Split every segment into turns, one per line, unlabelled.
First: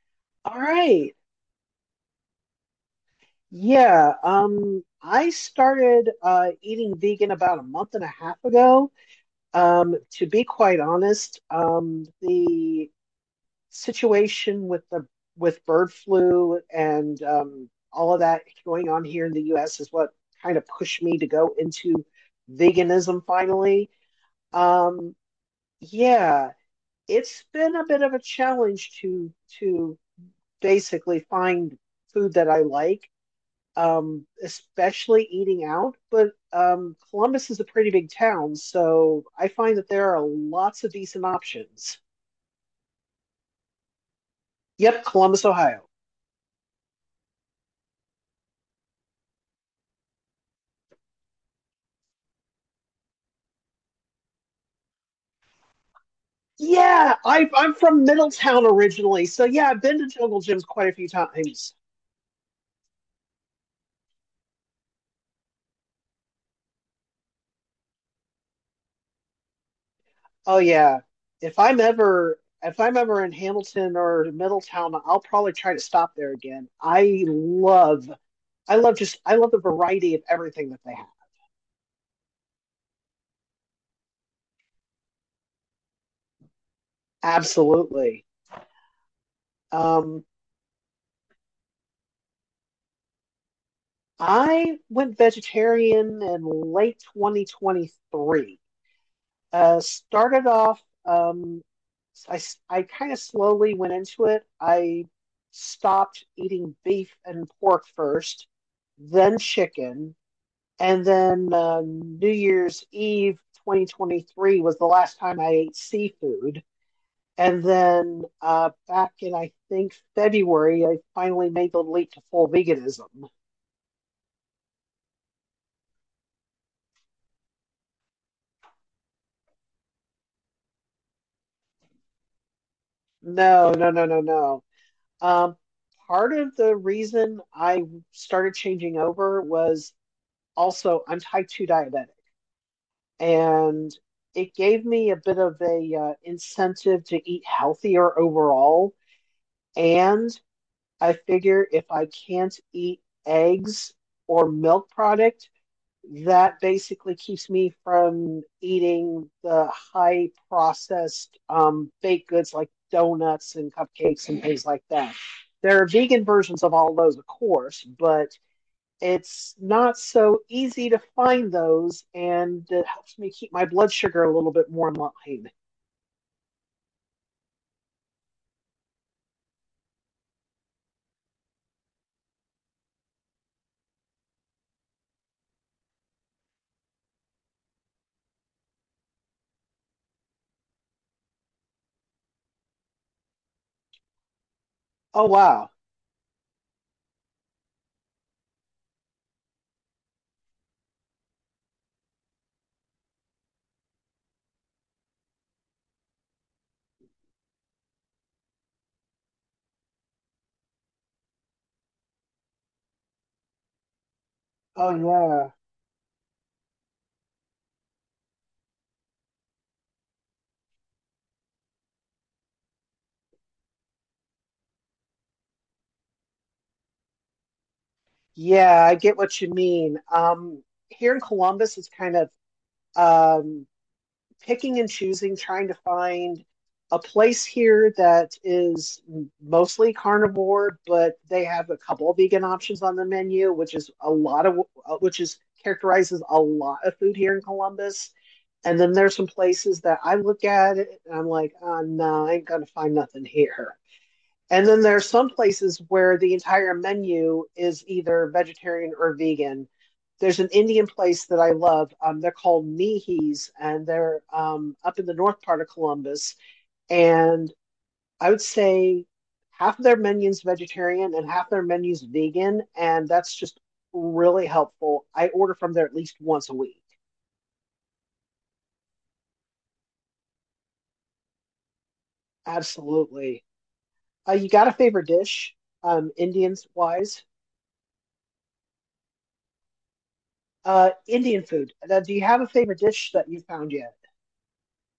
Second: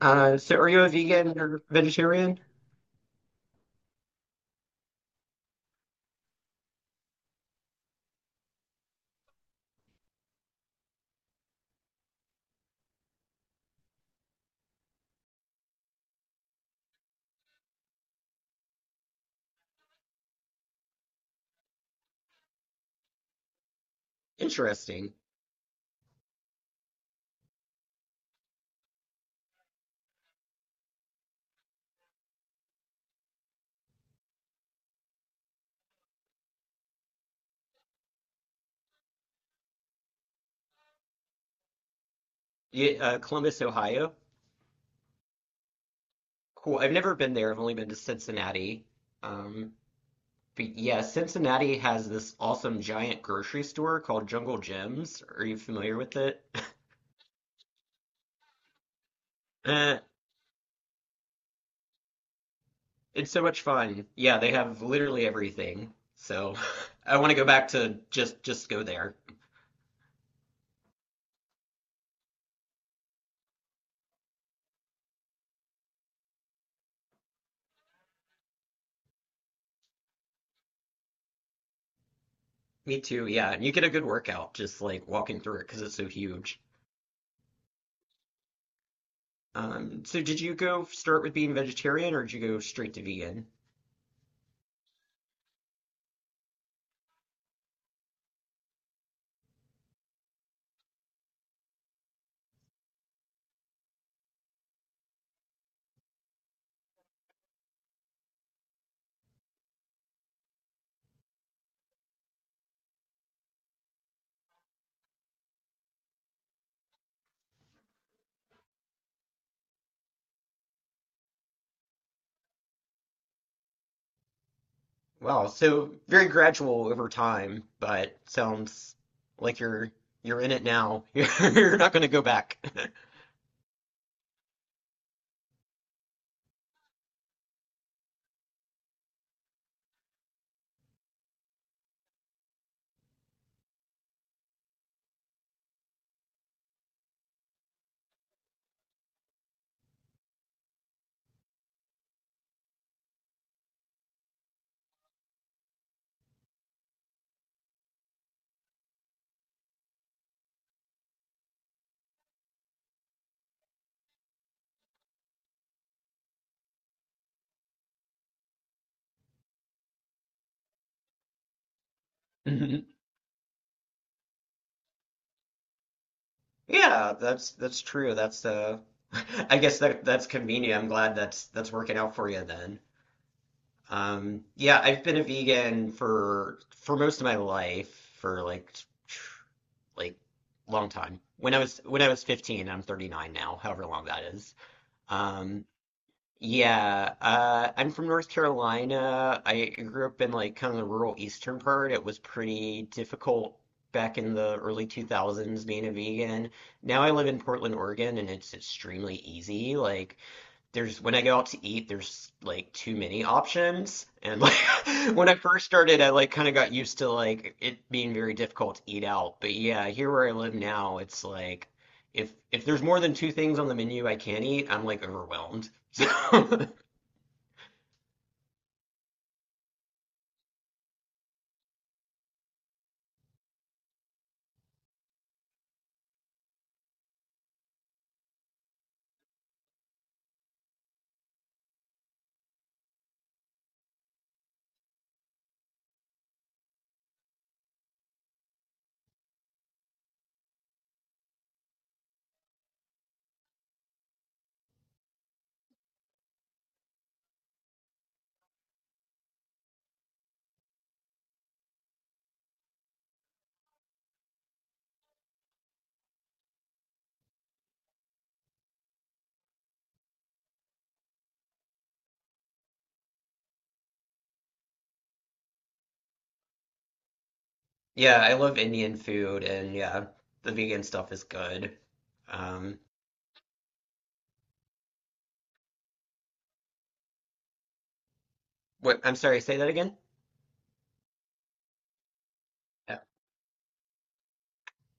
So
All
are you a
right.
vegan or vegetarian?
Yeah. I started eating vegan about a month and a half ago. To be quite honest, the situation with the with bird flu and all of that going on here in the U.S. is what kind of pushed me to go into veganism finally.
Interesting.
Um, yeah, it's been a bit of a challenge to to basically find food that I like, especially eating out. But Columbus is a pretty big town, so I find that there are lots of decent options.
Yeah, Columbus, Ohio.
Yep, Columbus, Ohio.
Cool. I've never been there. I've only been to Cincinnati. Um, But yeah, Cincinnati has this awesome giant grocery store called Jungle Gems. Are you familiar with it?
Yeah, I'm from Middletown originally, so yeah, I've been
Uh,
to Jungle Gyms quite a few times.
it's so much fun. Yeah, they have literally everything. So I want to go back to just go there.
Oh yeah, if I'm ever in Hamilton or Middletown, I'll probably try to stop there again. I love the variety of everything that they have.
Me too. Yeah, and you get a good workout just like walking through it because it's so huge.
Absolutely.
So
Um,
did you go start with being vegetarian or did you go straight to vegan?
I went vegetarian in late 2023. Started off, I, I kind of slowly went into it. I stopped eating beef and pork first, then chicken, and then New Year's Eve 2023 was the last time I ate seafood. And then back in, I think, February, I finally made the leap to full veganism.
Wow, so very gradual over time, but sounds like you're in it now. You're not going to go back.
No, no, no, no, no. Um, Part of the reason I started changing over was also I'm type 2 diabetic, and it gave me a bit of a incentive to eat healthier overall. And I figure if I can't eat eggs or milk product, that basically keeps me from eating the high processed baked goods like donuts and cupcakes and things like that. There are vegan versions of all those, of course, but it's not so easy to find those, and it
Mhm.
helps me keep my blood sugar a little bit more in line.
Yeah, that's true. That's I guess that's convenient. I'm glad that's working out for you then. Yeah, I've been a vegan for most of my life for like long time. When I was 15, I'm 39 now, however long that is.
Oh,
Um,
wow.
Yeah, I'm from North Carolina. I grew up in like kind of the rural eastern part. It was pretty difficult back in the early 2000s being a vegan. Now I live in Portland, Oregon, and it's extremely easy. Like there's when I go out to eat, there's like too many options. And like
Oh,
when I
yeah.
first started, I like kind of got used to like it being very difficult to eat out. But yeah, here where I live now, it's like if there's more than two things on the menu I can't eat, I'm like overwhelmed. So
Yeah, I get what you mean. Here in Columbus, it's kind of um, picking and choosing, trying to find a place here that is mostly carnivore, but they have a couple of vegan options on the menu, which is a lot of which is characterizes a lot of food here in Columbus. And then there's some places that I look at it and I'm like, oh, no, I ain't gonna find nothing here. And then there are some places where the entire menu is either vegetarian or vegan. There's an Indian place that I love. They're called Nihis, and they're up in the north part of Columbus. And I would say half of their menus vegetarian and half their menus vegan, and that's just really helpful. I order from there at least once a week.
yeah, I love Indian food and yeah, the vegan stuff is good. Um,
Absolutely. You got a favorite dish, Indians wise?
what? I'm sorry, say that again?
Indian food. Do you have a favorite
Yeah.
dish that you found yet?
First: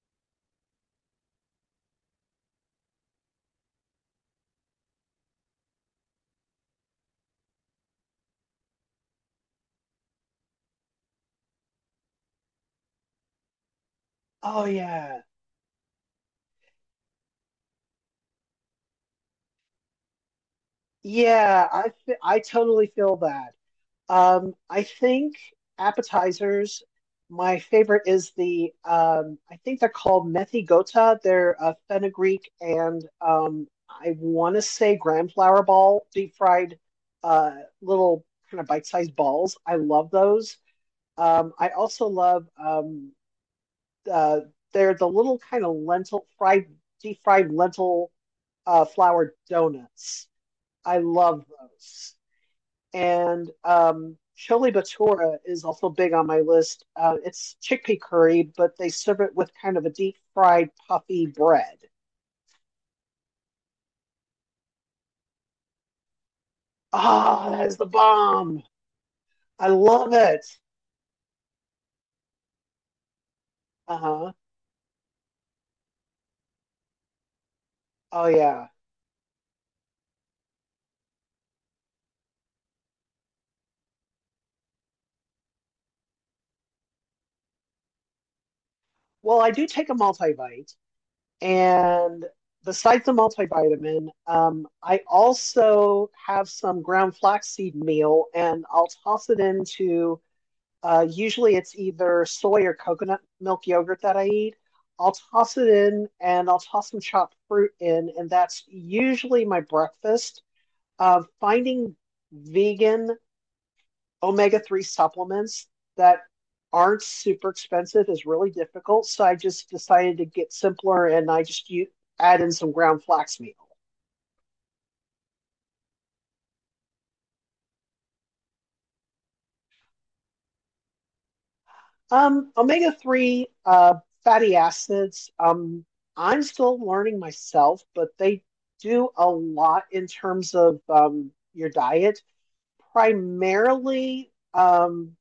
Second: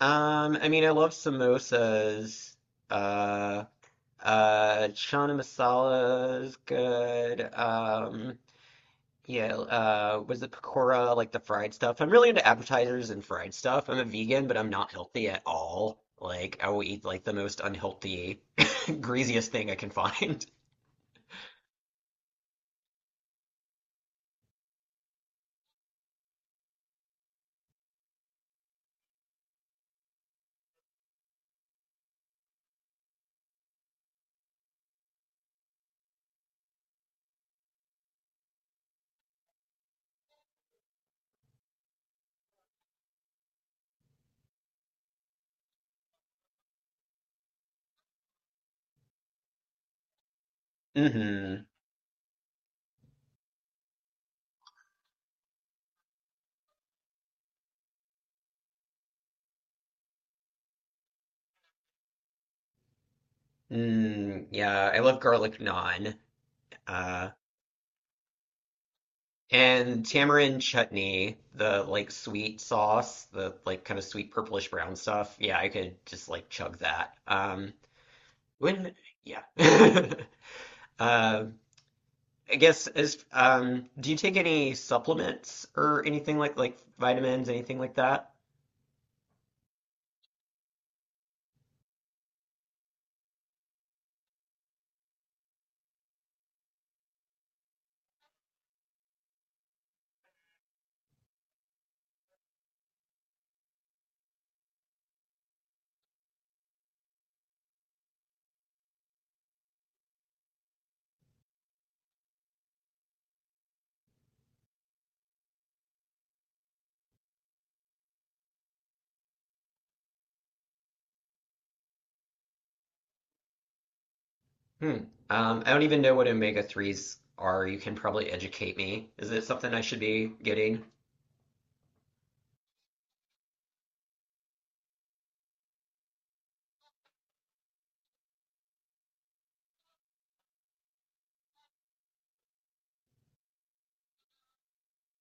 I mean, I love samosas. Uh, Chana Masala is good. Yeah, was it pakora, like the fried stuff? I'm really into appetizers and fried stuff. I'm a vegan, but
Oh
I'm not
yeah.
healthy at all. Like, I will eat like the most unhealthy, greasiest thing I can find.
I totally feel that. I think appetizers, my favorite is the I think they're called methi gota. They're fenugreek and I want to say gram flour ball, deep fried uh, little kind of bite-sized balls. I love those. I also love uh, they're the little kind of lentil fried, deep fried lentil flour donuts. I love
Mm-hmm.
those. And chili batura is also big on my list. It's chickpea curry, but they serve it with kind of a deep fried puffy bread.
Mm, yeah, I love garlic naan. Uh,
Ah, that is the bomb. I
And
love it.
tamarind chutney, the like sweet sauce, the like kind
Uh
of sweet
huh.
purplish brown stuff. Yeah, I could just like chug that.
Oh yeah.
When, yeah. Uh, I guess as do you take any supplements or anything like vitamins, anything like that?
Well, I do take a multivite, and besides the multivitamin, I also have some ground flaxseed meal, and I'll toss it into. Usually, it's either soy or coconut milk yogurt that I eat. I'll toss it in, and I'll toss some chopped fruit in, and that's usually my breakfast. Finding vegan omega 3 supplements that aren't super expensive is really difficult. So I just decided to get simpler and I add in some ground flax meal.
Hmm. I don't even know what omega threes are. You can probably educate me. Is it something I should be getting?
Omega 3 fatty acids, I'm still learning myself, but they do a lot in terms of your diet. Primarily,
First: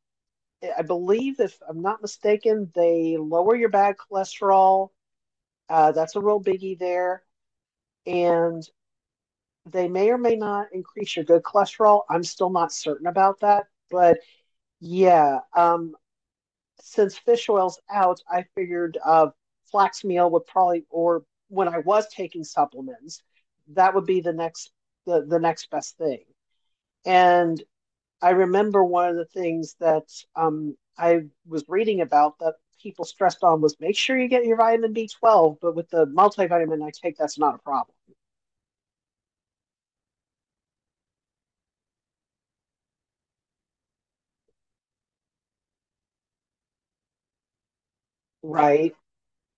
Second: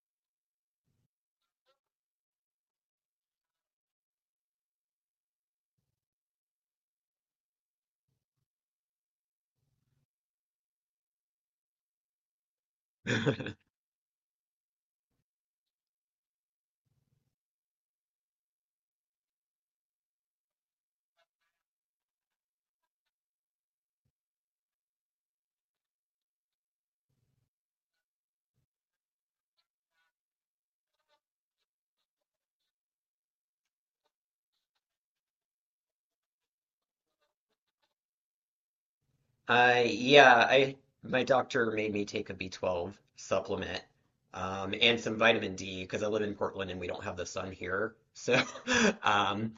I believe, if I'm not mistaken, they lower your bad cholesterol. That's a real biggie there. And they may or may not increase your good cholesterol. I'm still not certain about that. But yeah, since fish oil's out, I figured flax meal would probably, or when I was taking supplements, that would be the next the next best thing. And I remember one of the things that I was reading about that people stressed on was make sure you get your vitamin B12, but with the multivitamin I take, that's not a problem,
Yeah, I my doctor made me take a B12 supplement, and some vitamin D because I live in Portland and we don't have the sun here. So,
right?
um,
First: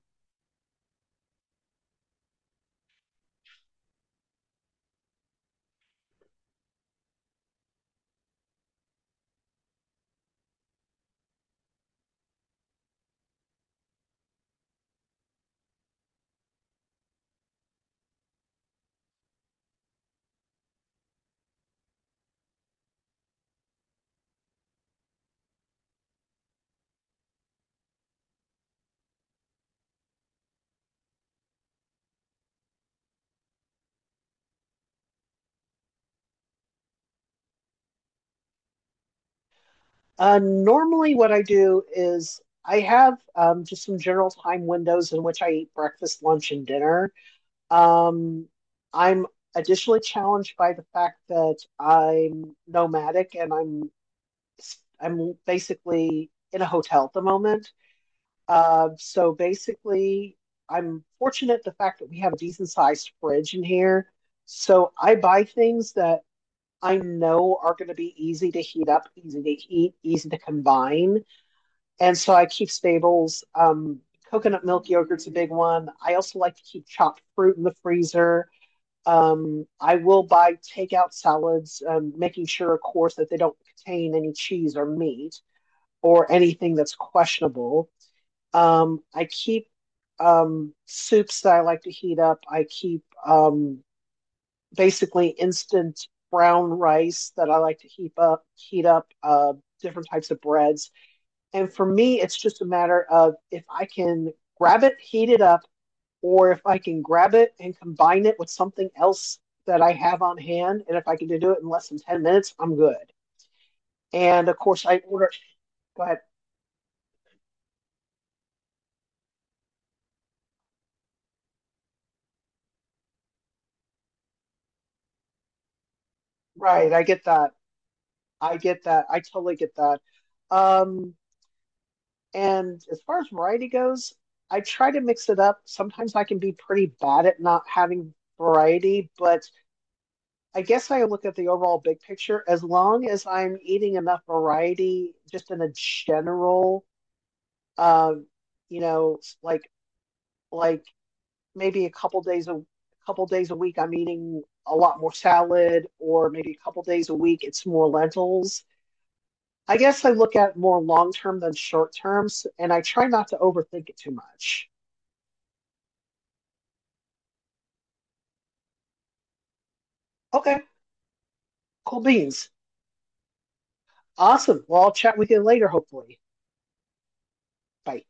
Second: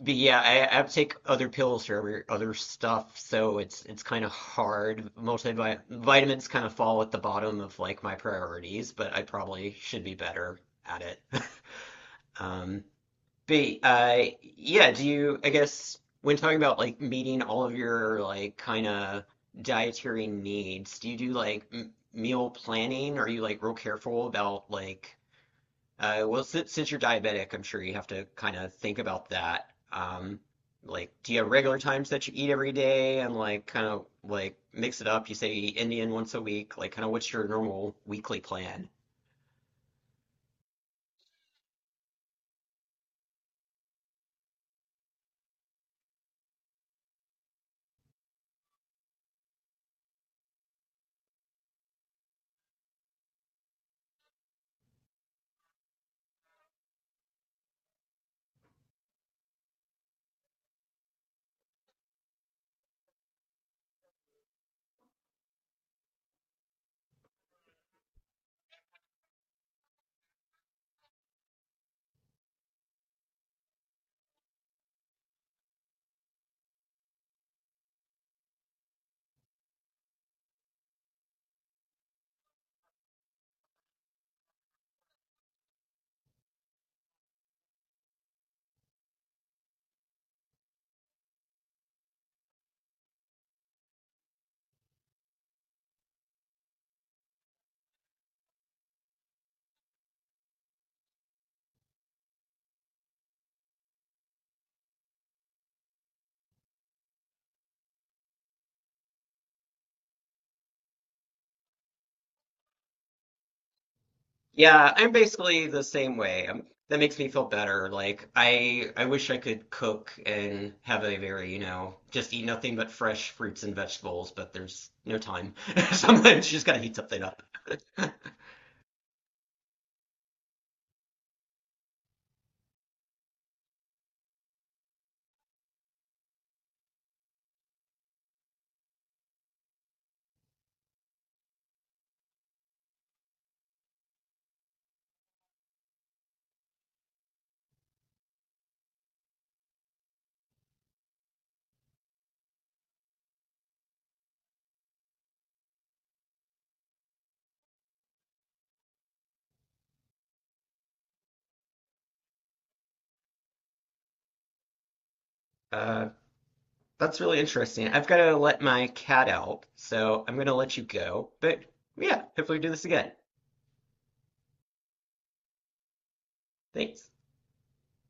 but yeah, I have to take other pills for every other stuff, so it's kind of hard. Multivit vitamins kind of fall at the bottom of like my priorities, but I probably should be better at it. Um, but yeah, I guess, when talking about like meeting all of your like kind of dietary needs, do you do like m meal planning? Are you like real careful about since, you're diabetic, I'm sure you have to kind of think about that. Like, do you have regular times that you eat every day and like kind of like mix it up? You say Indian once a week, like kind of what's your normal weekly plan?
Normally, what I do is I have just some general time windows in which I eat breakfast, lunch, and dinner. Um, I'm additionally challenged by the fact that I'm nomadic and I'm basically in a hotel at the moment. So basically, I'm fortunate the fact that we have a decent sized fridge in here. So I buy things that I know are going to be easy to heat up, easy to eat, easy to combine. And so I keep staples. Coconut milk yogurt's a big one. I also like to keep chopped fruit in the freezer. I will buy takeout salads, making sure, of course, that they don't contain any cheese or meat or anything that's questionable. I keep soups that I like to heat up. I keep basically instant brown rice that I like to heat up, different types of breads. And for me, it's just a matter of if I can grab it, heat it up, or if I can grab it and combine it with something else that I have on hand. And if I can do it in less than 10 minutes, I'm good. And of course,
Yeah,
I
I'm
order,
basically the
go
same
ahead.
way. Um, that makes me feel better. Like I wish I could cook and have a very, you know, just eat nothing but fresh fruits and vegetables, but there's no time. Sometimes you just gotta
Right.
heat
I
something
get
up.
that. I totally get that. Um, and as far as variety goes, I try to mix it up. Sometimes I can be pretty bad at not having variety, but I guess I look at the overall big picture. As long as I'm eating enough variety, just in a general, um, you know, like like maybe a couple days a couple days a week, I'm eating a lot more salad, or maybe a couple days a week, it's more lentils. I guess I look at more long term than short terms, and I try not to overthink it too much.
Uh That's really interesting. I've got to let my cat out, so I'm going to
Okay,
let you go. But
cool
yeah,
beans.
hopefully we do this again.
Awesome. Well, I'll chat with you later, hopefully.
Thanks.
Bye.